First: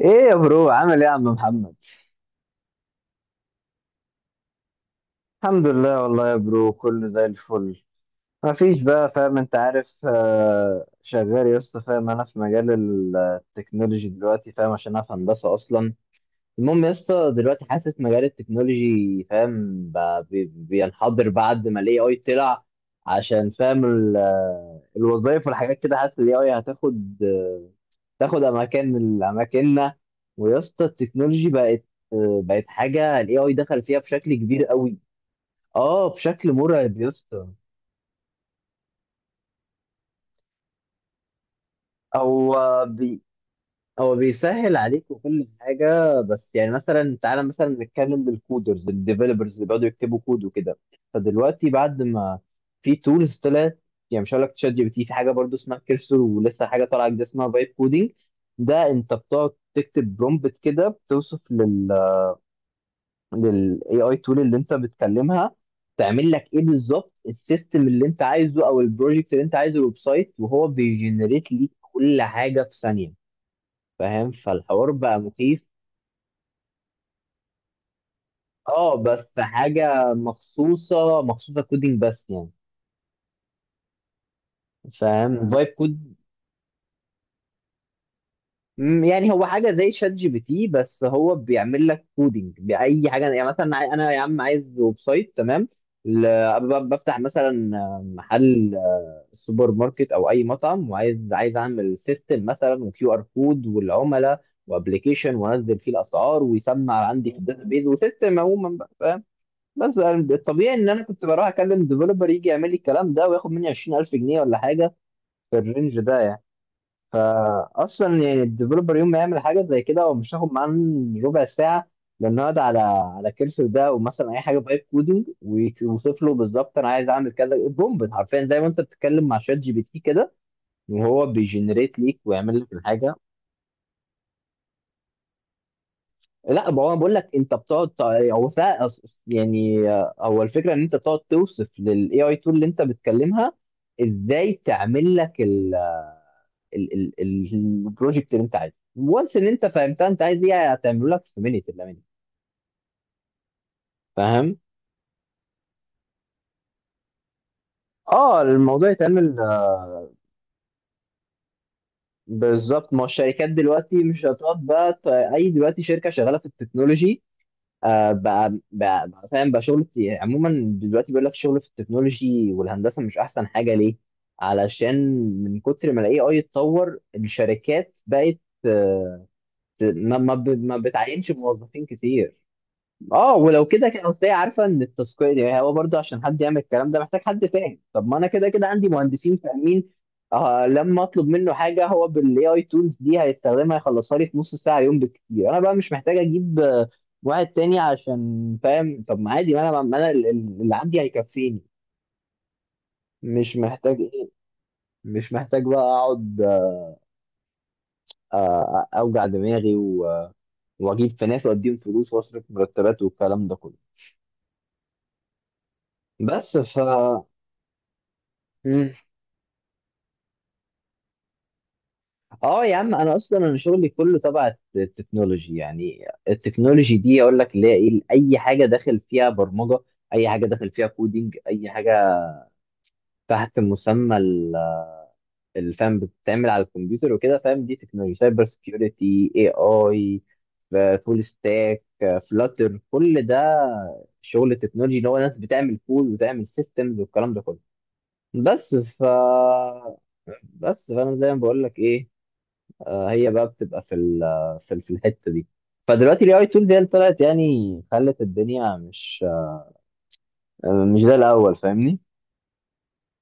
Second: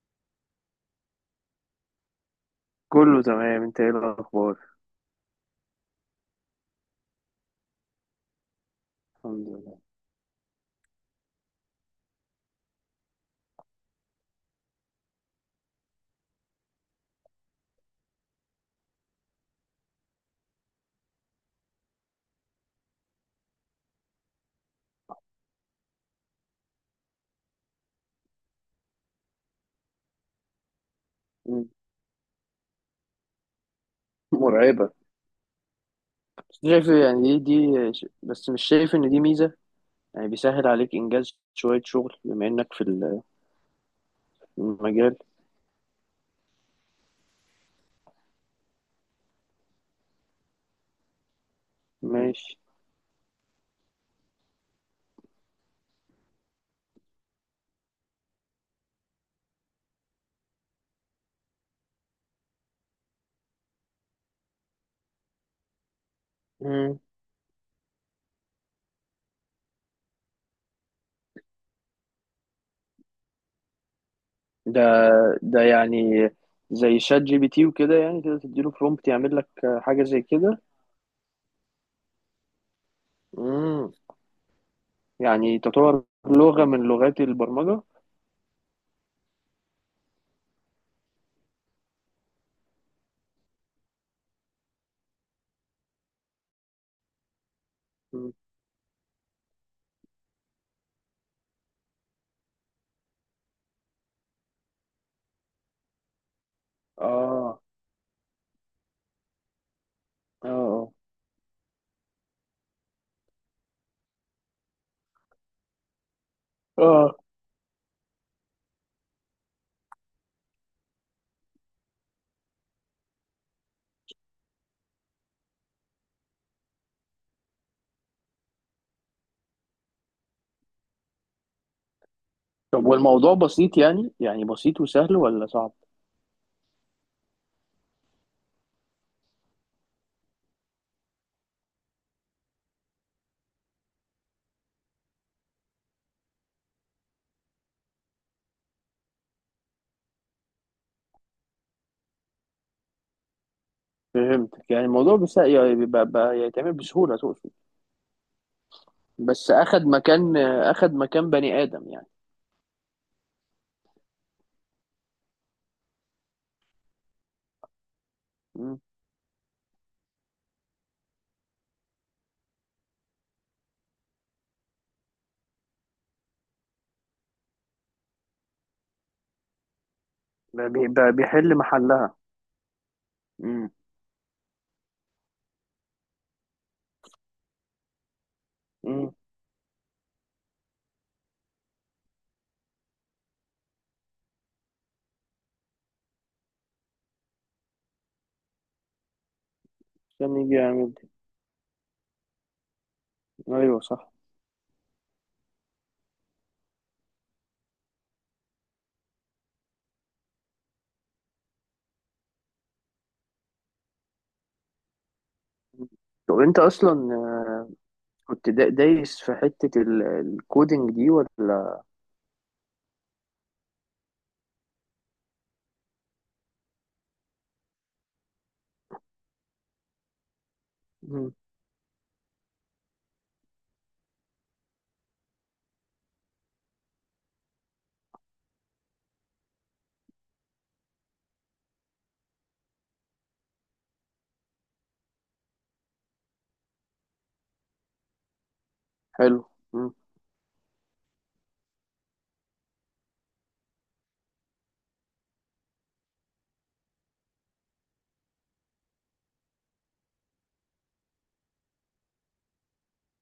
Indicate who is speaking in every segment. Speaker 1: ايه يا برو؟ عامل ايه يا عم محمد؟
Speaker 2: كله تمام، انت ايه الاخبار؟
Speaker 1: الحمد لله والله يا برو، كله زي الفل. ما فيش بقى، فاهم،
Speaker 2: الحمد
Speaker 1: انت
Speaker 2: لله.
Speaker 1: عارف، شغال يا اسطى. فاهم، انا في مجال التكنولوجي دلوقتي، فاهم، عشان انا في هندسه اصلا. المهم يا اسطى، دلوقتي حاسس مجال التكنولوجي، فاهم، بقى بينحدر بعد ما الاي اي طلع. عشان فاهم الوظايف والحاجات كده، حاسس الاي اي تاخد اماكن من اماكننا. ويا اسطى التكنولوجي
Speaker 2: مم.
Speaker 1: بقت، بقت حاجه، الاي اي دخل فيها بشكل كبير
Speaker 2: مرعبة.
Speaker 1: قوي. اه، بشكل
Speaker 2: بس شايف
Speaker 1: مرعب يا
Speaker 2: يعني دي،
Speaker 1: اسطى.
Speaker 2: بس مش شايف إن دي ميزة. يعني بيسهل عليك إنجاز شوية شغل بما إنك في
Speaker 1: هو بي هو
Speaker 2: في
Speaker 1: بيسهل عليك
Speaker 2: المجال.
Speaker 1: وكل حاجه، بس يعني مثلا، تعالى مثلا نتكلم بالكودرز الديفلوبرز اللي بيقعدوا يكتبوا كود وكده. فدلوقتي بعد ما
Speaker 2: ماشي.
Speaker 1: في تولز طلعت، يعني مش هقول لك تشات جي بي تي، في حاجه برضو اسمها كيرسر، ولسه حاجه طالعه جديده اسمها فايب كودينج. ده انت بتقعد تكتب برومبت كده، بتوصف لل AI tool اللي انت بتكلمها، تعمل لك ايه
Speaker 2: مم.
Speaker 1: بالظبط، السيستم اللي انت عايزه او البروجكت اللي انت عايزه، الويب سايت، وهو بيجنريت ليك كل حاجه في ثانيه. فاهم،
Speaker 2: ده
Speaker 1: فالحوار بقى
Speaker 2: ده
Speaker 1: مخيف.
Speaker 2: يعني زي شات جي بي تي وكده، يعني كده تديله
Speaker 1: اه
Speaker 2: برومبت
Speaker 1: بس
Speaker 2: يعمل لك حاجة
Speaker 1: حاجه
Speaker 2: زي كده.
Speaker 1: مخصوصه، مخصوصه كودينج بس يعني،
Speaker 2: مم.
Speaker 1: فاهم،
Speaker 2: يعني
Speaker 1: فايب
Speaker 2: تعتبر
Speaker 1: كود.
Speaker 2: لغة من لغات البرمجة.
Speaker 1: يعني هو حاجه زي شات جي بي تي، بس هو بيعمل لك كودينج باي حاجه. يعني مثلا انا يا عم عايز ويب سايت، تمام. بفتح مثلا
Speaker 2: مم.
Speaker 1: محل السوبر ماركت او اي مطعم، عايز اعمل سيستم مثلا، وكيو ار كود، والعملاء، وابلكيشن، وانزل فيه الاسعار ويسمع عندي في
Speaker 2: آه
Speaker 1: الداتابيز، وسيستم عموما بقى، فاهم. بس الطبيعي ان
Speaker 2: آه،
Speaker 1: انا كنت بروح اكلم ديفلوبر يجي يعمل لي الكلام ده وياخد مني 20,000 جنيه ولا حاجه، في الرينج ده يعني.
Speaker 2: آه آه.
Speaker 1: فاصلا يعني الديفلوبر يوم ما يعمل حاجه زي كده هو مش هياخد معاه ربع ساعه، لانه يقعد على كرسي ده، او مثلا اي حاجه بايب كودنج، ويوصف له بالظبط انا عايز اعمل كذا بومب، حرفيا زي ما انت بتتكلم مع شات جي بي تي كده، وهو بيجنريت ليك ويعمل لك
Speaker 2: طب
Speaker 1: الحاجه.
Speaker 2: والموضوع بسيط، يعني يعني بسيط وسهل ولا صعب؟
Speaker 1: لا، ما هو بقول لك انت بتقعد يعني، هو الفكره ان انت بتقعد توصف للاي اي تول اللي انت بتكلمها ازاي تعمل لك البروجكت اللي انت عايزه، وانس ان انت فهمتها انت عايز ايه، هتعمله لك في مينيت الا minute. فاهم،
Speaker 2: فهمتك، يعني الموضوع بس يعني بيبقى بقى يتعمل بسهولة تقصد.
Speaker 1: اه الموضوع يتعمل،
Speaker 2: بس أخد مكان أخد مكان بني آدم يعني.
Speaker 1: بالظبط. ما هو الشركات دلوقتي مش هتقعد بقى اي، دلوقتي شركه شغاله في التكنولوجي، بقى
Speaker 2: مم.
Speaker 1: بقى بقى فاهم، بقى شغل كتير. يعني عموما دلوقتي بيقول لك شغل في التكنولوجي والهندسه، مش احسن حاجه، ليه؟ علشان من كتر ما الاي اي اتطور الشركات بقت، آه، ما
Speaker 2: بقى
Speaker 1: بتعينش
Speaker 2: بيحل
Speaker 1: موظفين
Speaker 2: محلها.
Speaker 1: كتير. اه، ولو
Speaker 2: مم.
Speaker 1: كده كده اصل هي عارفه ان التسويق، يعني هو برضه عشان حد يعمل الكلام ده محتاج حد فاهم. طب ما انا كده كده عندي
Speaker 2: مم.
Speaker 1: مهندسين فاهمين. آه، لما اطلب منه حاجه هو بالاي اي تولز دي هيستخدمها يخلصها لي في نص ساعه يوم بالكتير. انا بقى مش محتاج اجيب واحد تاني، عشان فاهم. طب ما عادي، ما انا
Speaker 2: عشان يجي
Speaker 1: اللي
Speaker 2: يعمل
Speaker 1: عندي
Speaker 2: دي.
Speaker 1: هيكفيني، مش
Speaker 2: أيوه
Speaker 1: محتاج
Speaker 2: صح.
Speaker 1: ايه، مش محتاج بقى اقعد، اوجع دماغي، واجيب في ناس واديهم فلوس واصرف مرتبات والكلام ده كله.
Speaker 2: مم. طب
Speaker 1: بس
Speaker 2: أنت
Speaker 1: ف
Speaker 2: أصلا كنت دايس في حتة الكودينج دي ولا؟
Speaker 1: اه يا عم، انا اصلا شغلي كله تبع التكنولوجي. يعني التكنولوجي دي اقول لك اللي هي ايه، اي حاجه داخل فيها برمجه، اي حاجه داخل فيها
Speaker 2: مم.
Speaker 1: كودينج، اي حاجه تحت مسمى الفهم بتتعمل على الكمبيوتر وكده، فاهم. دي تكنولوجي، سايبر سكيورتي، اي اي، فول ستاك، فلاتر، كل ده شغل تكنولوجي، اللي هو ناس بتعمل كود وتعمل سيستمز والكلام ده كله. بس.
Speaker 2: حلو. مم.
Speaker 1: بس فانا زي ما بقول لك ايه، هي بقى بتبقى في الحته دي. فدلوقتي الاي اي تولز هي اللي طلعت، يعني خلت الدنيا مش، مش زي الاول، فاهمني.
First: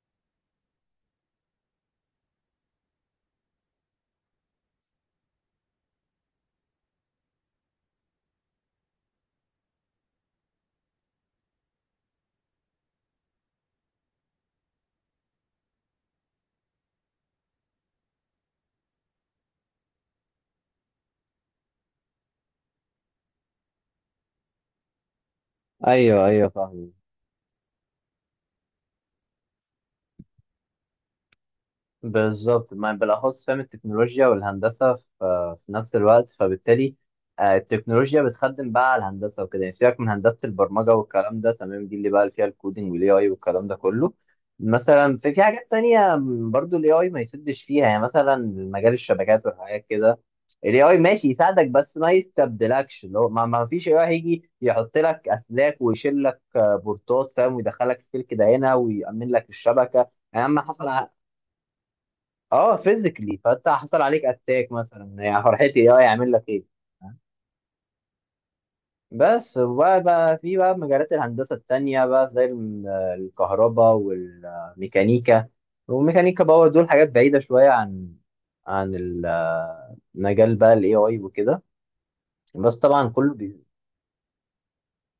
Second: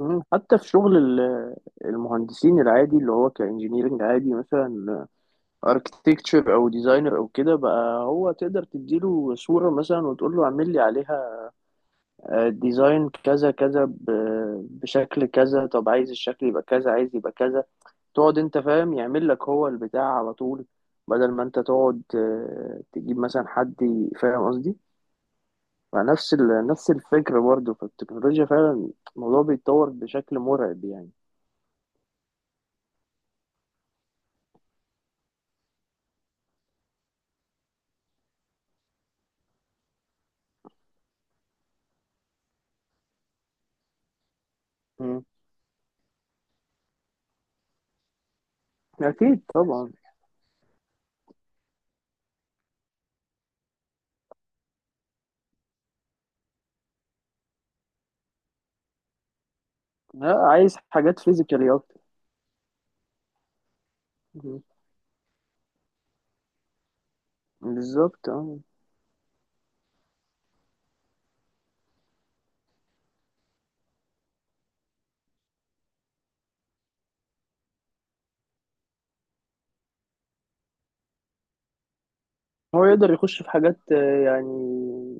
Speaker 2: مم. حتى في شغل المهندسين العادي، اللي هو كإنجينيرنج عادي، مثلا اركتكتشر أو ديزاينر أو كده. بقى هو تقدر تديله صورة مثلا وتقول له اعمل لي عليها ديزاين كذا كذا، بشكل كذا. طب عايز الشكل يبقى كذا، عايز يبقى كذا. تقعد انت فاهم، يعمل لك هو البتاع على طول، بدل ما انت تقعد تجيب مثلا حد فاهم قصدي.
Speaker 1: ايوه
Speaker 2: فنفس
Speaker 1: ايوه،
Speaker 2: نفس
Speaker 1: فاهم.
Speaker 2: الفكرة برضه فالتكنولوجيا فعلا الموضوع بيتطور بشكل مرعب يعني.
Speaker 1: بالظبط، ما بالاخص فاهم التكنولوجيا والهندسه في نفس الوقت، فبالتالي، التكنولوجيا بتخدم بقى على الهندسه وكده، يعني سيبك من هندسه البرمجه والكلام ده، تمام، دي اللي بقى فيها الكودينج والاي اي والكلام ده كله. مثلا
Speaker 2: مم.
Speaker 1: في حاجات تانية، برضو الاي اي ما يسدش فيها، يعني مثلا مجال
Speaker 2: أكيد
Speaker 1: الشبكات والحاجات
Speaker 2: طبعا.
Speaker 1: كده. الاي اي ماشي يساعدك، بس ما يستبدلكش، اللي هو ما فيش اي اي هيجي يحط لك اسلاك ويشيل لك، بورتات، فاهم، ويدخلك السلك ده هنا ويأمن لك الشبكه،
Speaker 2: لا،
Speaker 1: اهم
Speaker 2: عايز
Speaker 1: حاجه.
Speaker 2: حاجات فيزيكالي أكتر.
Speaker 1: اه، فيزيكلي، فانت حصل عليك
Speaker 2: مم.
Speaker 1: اتاك مثلا، يعني فرحتي إيه؟ اه، يعمل لك ايه.
Speaker 2: بالظبط اه.
Speaker 1: بس، وبقى بقى في بقى مجالات الهندسة التانية بقى زي الكهرباء والميكانيكا، والميكانيكا باور، دول حاجات بعيدة شوية عن عن ال- مجال بقى الاي اي وكده. بس
Speaker 2: هو
Speaker 1: طبعا
Speaker 2: يقدر
Speaker 1: كله
Speaker 2: يخش في
Speaker 1: بي...
Speaker 2: حاجات يعني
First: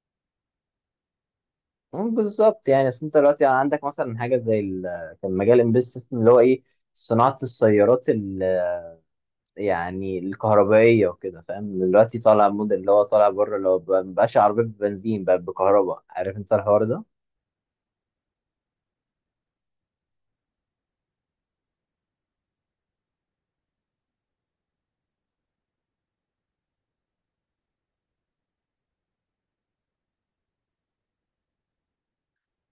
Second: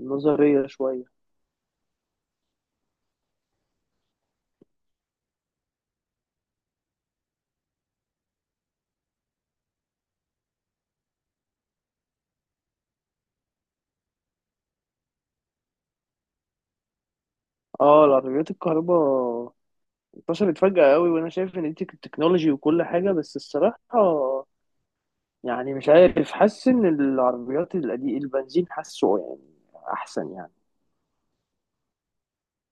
Speaker 2: نظرية شوية.
Speaker 1: بالظبط يعني، اصل انت دلوقتي عندك مثلا حاجة زي كان مجال امبيد سيستم اللي هو ايه، صناعة السيارات، يعني الكهربائية وكده، فاهم. دلوقتي طالع موديل اللي هو طالع بره، اللي هو مبقاش عربية بنزين، بقى بكهرباء، عارف انت الحوار ده.
Speaker 2: اه، العربيات الكهرباء انتشرت فجأة قوي، وانا شايف ان دي التكنولوجي وكل حاجة، بس الصراحة يعني مش عارف، حاسس ان العربيات القديم البنزين حاسه يعني احسن يعني.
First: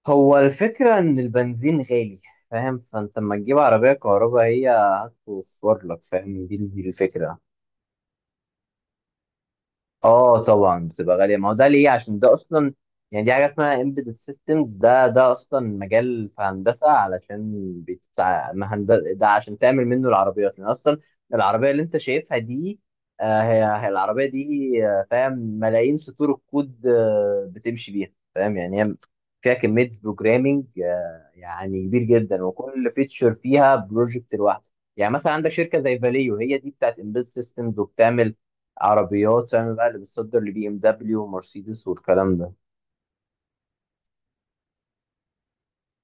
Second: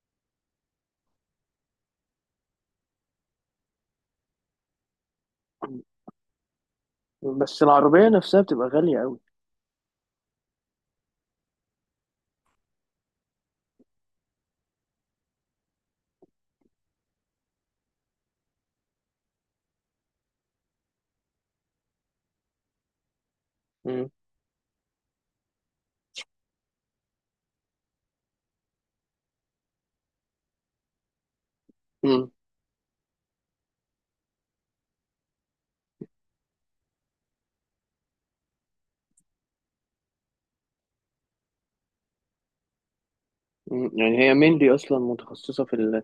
Speaker 1: هو الفكرة ان البنزين غالي، فاهم، فانت لما تجيب عربية كهرباء هي هتوفر لك، فاهم، دي الفكرة.
Speaker 2: بس العربية نفسها بتبقى غالية قوي.
Speaker 1: اه طبعا بتبقى غاليه، ما هو ده ليه؟ عشان ده اصلا، يعني دي حاجه اسمها embedded systems، ده اصلا مجال في هندسه، علشان بتاع مهندسه ده، عشان تعمل منه العربيات. لان اصلا العربيه اللي انت شايفها دي، هي
Speaker 2: مم.
Speaker 1: العربيه دي، فاهم، ملايين سطور الكود بتمشي بيها، فاهم، يعني هي فيها كميه بروجرامنج يعني كبير
Speaker 2: مم.
Speaker 1: جدا، وكل فيتشر فيها بروجكت لوحده. يعني مثلا عندك شركه زي فاليو، هي دي بتاعت embedded systems، وبتعمل عربيات، فاهم بقى، اللي بتصدر لبي ام دبليو ومرسيدس والكلام ده.
Speaker 2: مم. يعني هي مينلي اصلا متخصصة في ال...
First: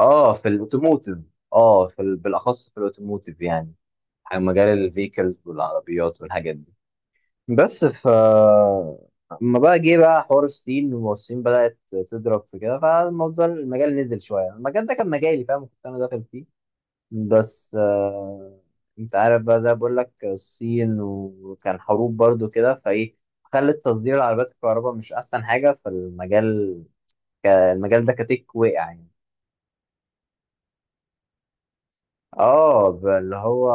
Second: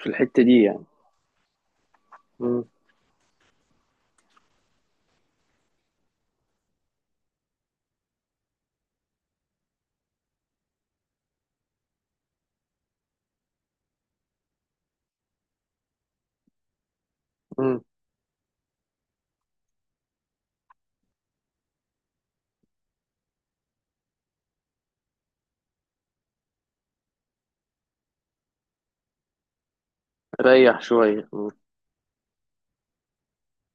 Speaker 2: في
Speaker 1: اه،
Speaker 2: الحتة
Speaker 1: في
Speaker 2: دي يعني.
Speaker 1: الاوتوموتيف. اه، في
Speaker 2: مم.
Speaker 1: بالاخص في الاوتوموتيف، يعني مجال الفيكلز والعربيات والحاجات دي. بس. اما بقى جه بقى حوار الصين، والصين بدأت تضرب في كده، فالموضوع المجال نزل شوية. المجال ده كان مجالي، فاهم، كنت أنا داخل فيه. بس،
Speaker 2: مم.
Speaker 1: أنت عارف بقى ده بقول لك الصين، وكان حروب برضو كده، فإيه، خلت تصدير العربيات الكهرباء مش أحسن حاجة في المجال. المجال ده كتك وقع يعني.
Speaker 2: ريح شوية. مم.
Speaker 1: اه، اللي هو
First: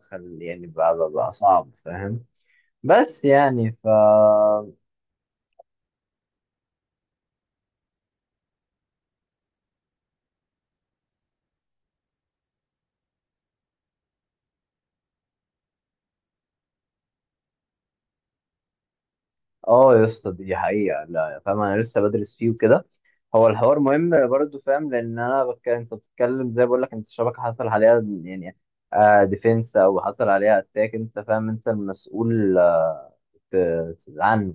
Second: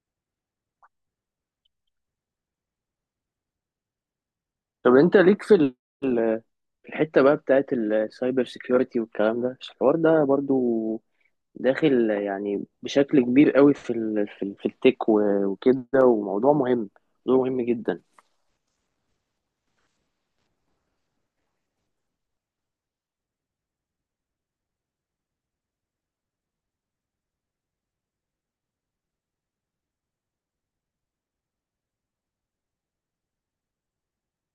Speaker 1: خل يعني بقى صعب، فاهم. بس يعني.
Speaker 2: طب انت ليك في ال... في الحتة بقى بتاعت السايبر سيكيورتي والكلام ده، الحوار ده برضو داخل يعني بشكل كبير قوي في ال في التك وكده. وموضوع مهم، موضوع مهم جدا.
Speaker 1: اه يا اسطى، دي حقيقة، لا فاهم، انا لسه بدرس فيه وكده. هو الحوار مهم برضه، فاهم، لان انا انت بتتكلم زي بقول لك، انت الشبكة حصل عليها، يعني ديفنس، او حصل عليها اتاك، انت فاهم انت المسؤول ت- عنه.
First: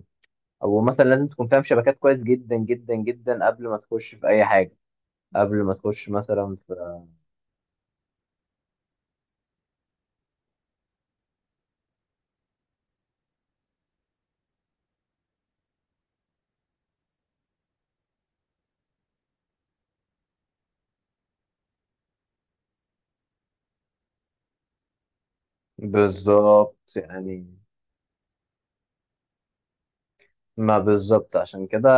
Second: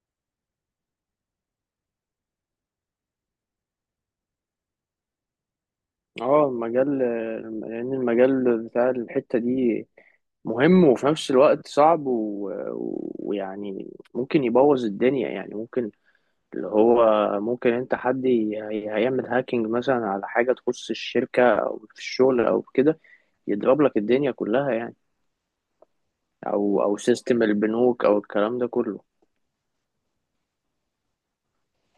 Speaker 1: او مثلا لازم تكون فاهم شبكات كويس جدا جدا جدا قبل ما تخش في اي حاجة، قبل ما تخش
Speaker 2: اه
Speaker 1: مثلا.
Speaker 2: المجال، لان المجال بتاع الحتة دي مهم وفي نفس الوقت صعب ويعني ممكن يبوظ الدنيا يعني. ممكن اللي هو، ممكن انت هيعمل هاكينج مثلا على حاجة تخص الشركة او في الشغل او كده، يضرب لك الدنيا كلها يعني. او
Speaker 1: بالظبط
Speaker 2: او سيستم
Speaker 1: يعني،
Speaker 2: البنوك او الكلام ده كله.
Speaker 1: ما بالظبط عشان كده،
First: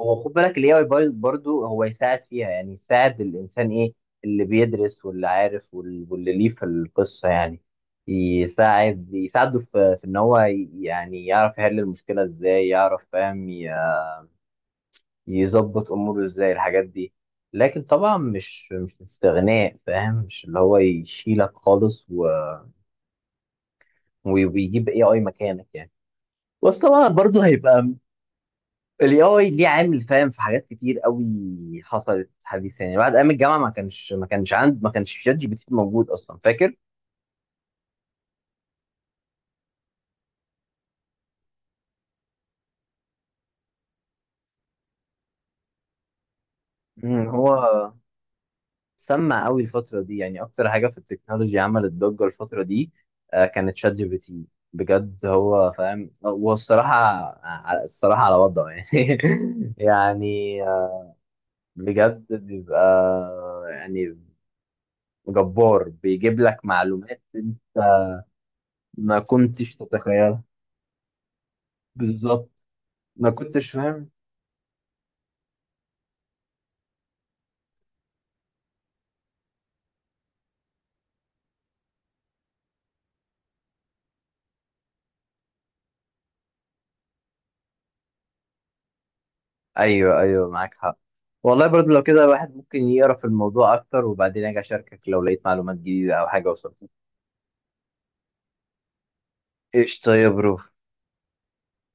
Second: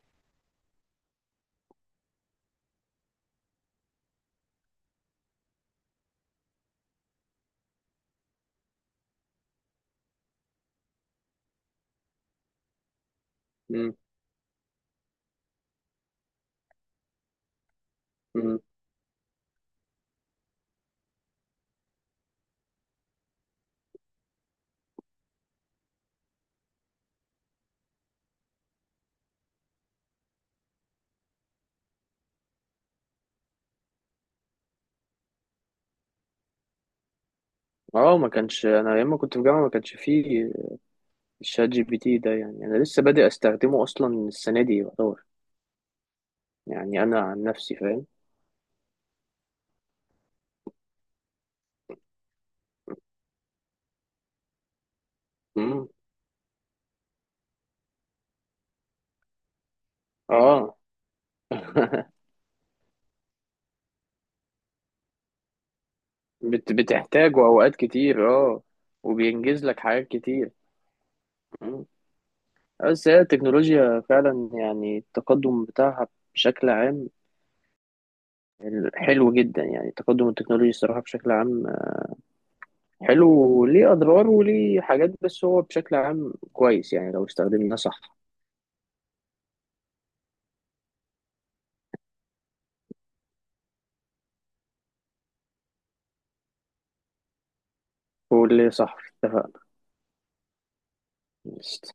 Speaker 1: هو خد بالك، الاي اي برضو هو يساعد فيها، يعني يساعد الانسان ايه، اللي بيدرس واللي عارف، واللي ليه في القصه، يعني يساعده في ان هو يعني يعرف يحل المشكله ازاي، يعرف، فاهم، يظبط اموره ازاي الحاجات دي. لكن طبعا
Speaker 2: مم.
Speaker 1: مش استغناء، فاهم، مش اللي هو يشيلك خالص ويجيب اي اي مكانك يعني. بس طبعا برضه هيبقى الاي اي ليه عامل، فاهم، في حاجات كتير قوي حصلت حديثا. يعني بعد ايام الجامعه ما كانش شات جي بي تي موجود اصلا، فاكر.
Speaker 2: اه ما كانش، انا لما كنت في جامعه ما كانش فيه الشات جي بي تي ده يعني. انا لسه بادئ استخدمه اصلا السنه دي يعتبر، يعني انا عن نفسي
Speaker 1: هو
Speaker 2: فاهم.
Speaker 1: سمع قوي الفتره دي، يعني اكتر حاجه في التكنولوجيا عملت ضجه الفتره دي كانت شات جي بي تي. بجد هو،
Speaker 2: امم
Speaker 1: فاهم، هو الصراحه، الصراحه على وضعه يعني. يعني،
Speaker 2: اه.
Speaker 1: بجد بيبقى، يعني جبار، بيجيب لك معلومات
Speaker 2: بتحتاجه اوقات
Speaker 1: انت
Speaker 2: كتير اه،
Speaker 1: ما
Speaker 2: وبينجز
Speaker 1: كنتش
Speaker 2: لك حاجات
Speaker 1: تتخيلها.
Speaker 2: كتير. مم.
Speaker 1: بالظبط،
Speaker 2: بس هي
Speaker 1: ما كنتش
Speaker 2: التكنولوجيا
Speaker 1: فاهم.
Speaker 2: فعلا يعني التقدم بتاعها بشكل عام حلو جدا. يعني تقدم التكنولوجيا الصراحه بشكل عام حلو، وليه اضرار وليه حاجات، بس هو بشكل عام كويس يعني لو استخدمناه صح.
Speaker 1: ايوه ايوه، معاك حق. والله، برضو لو كده الواحد ممكن يقرا في الموضوع اكتر، وبعدين اجي اشاركك لو لقيت معلومات جديده او حاجه وصلت.
Speaker 2: واللي صح اتفق.
Speaker 1: ايش، طيب برو.
Speaker 2: قشطة.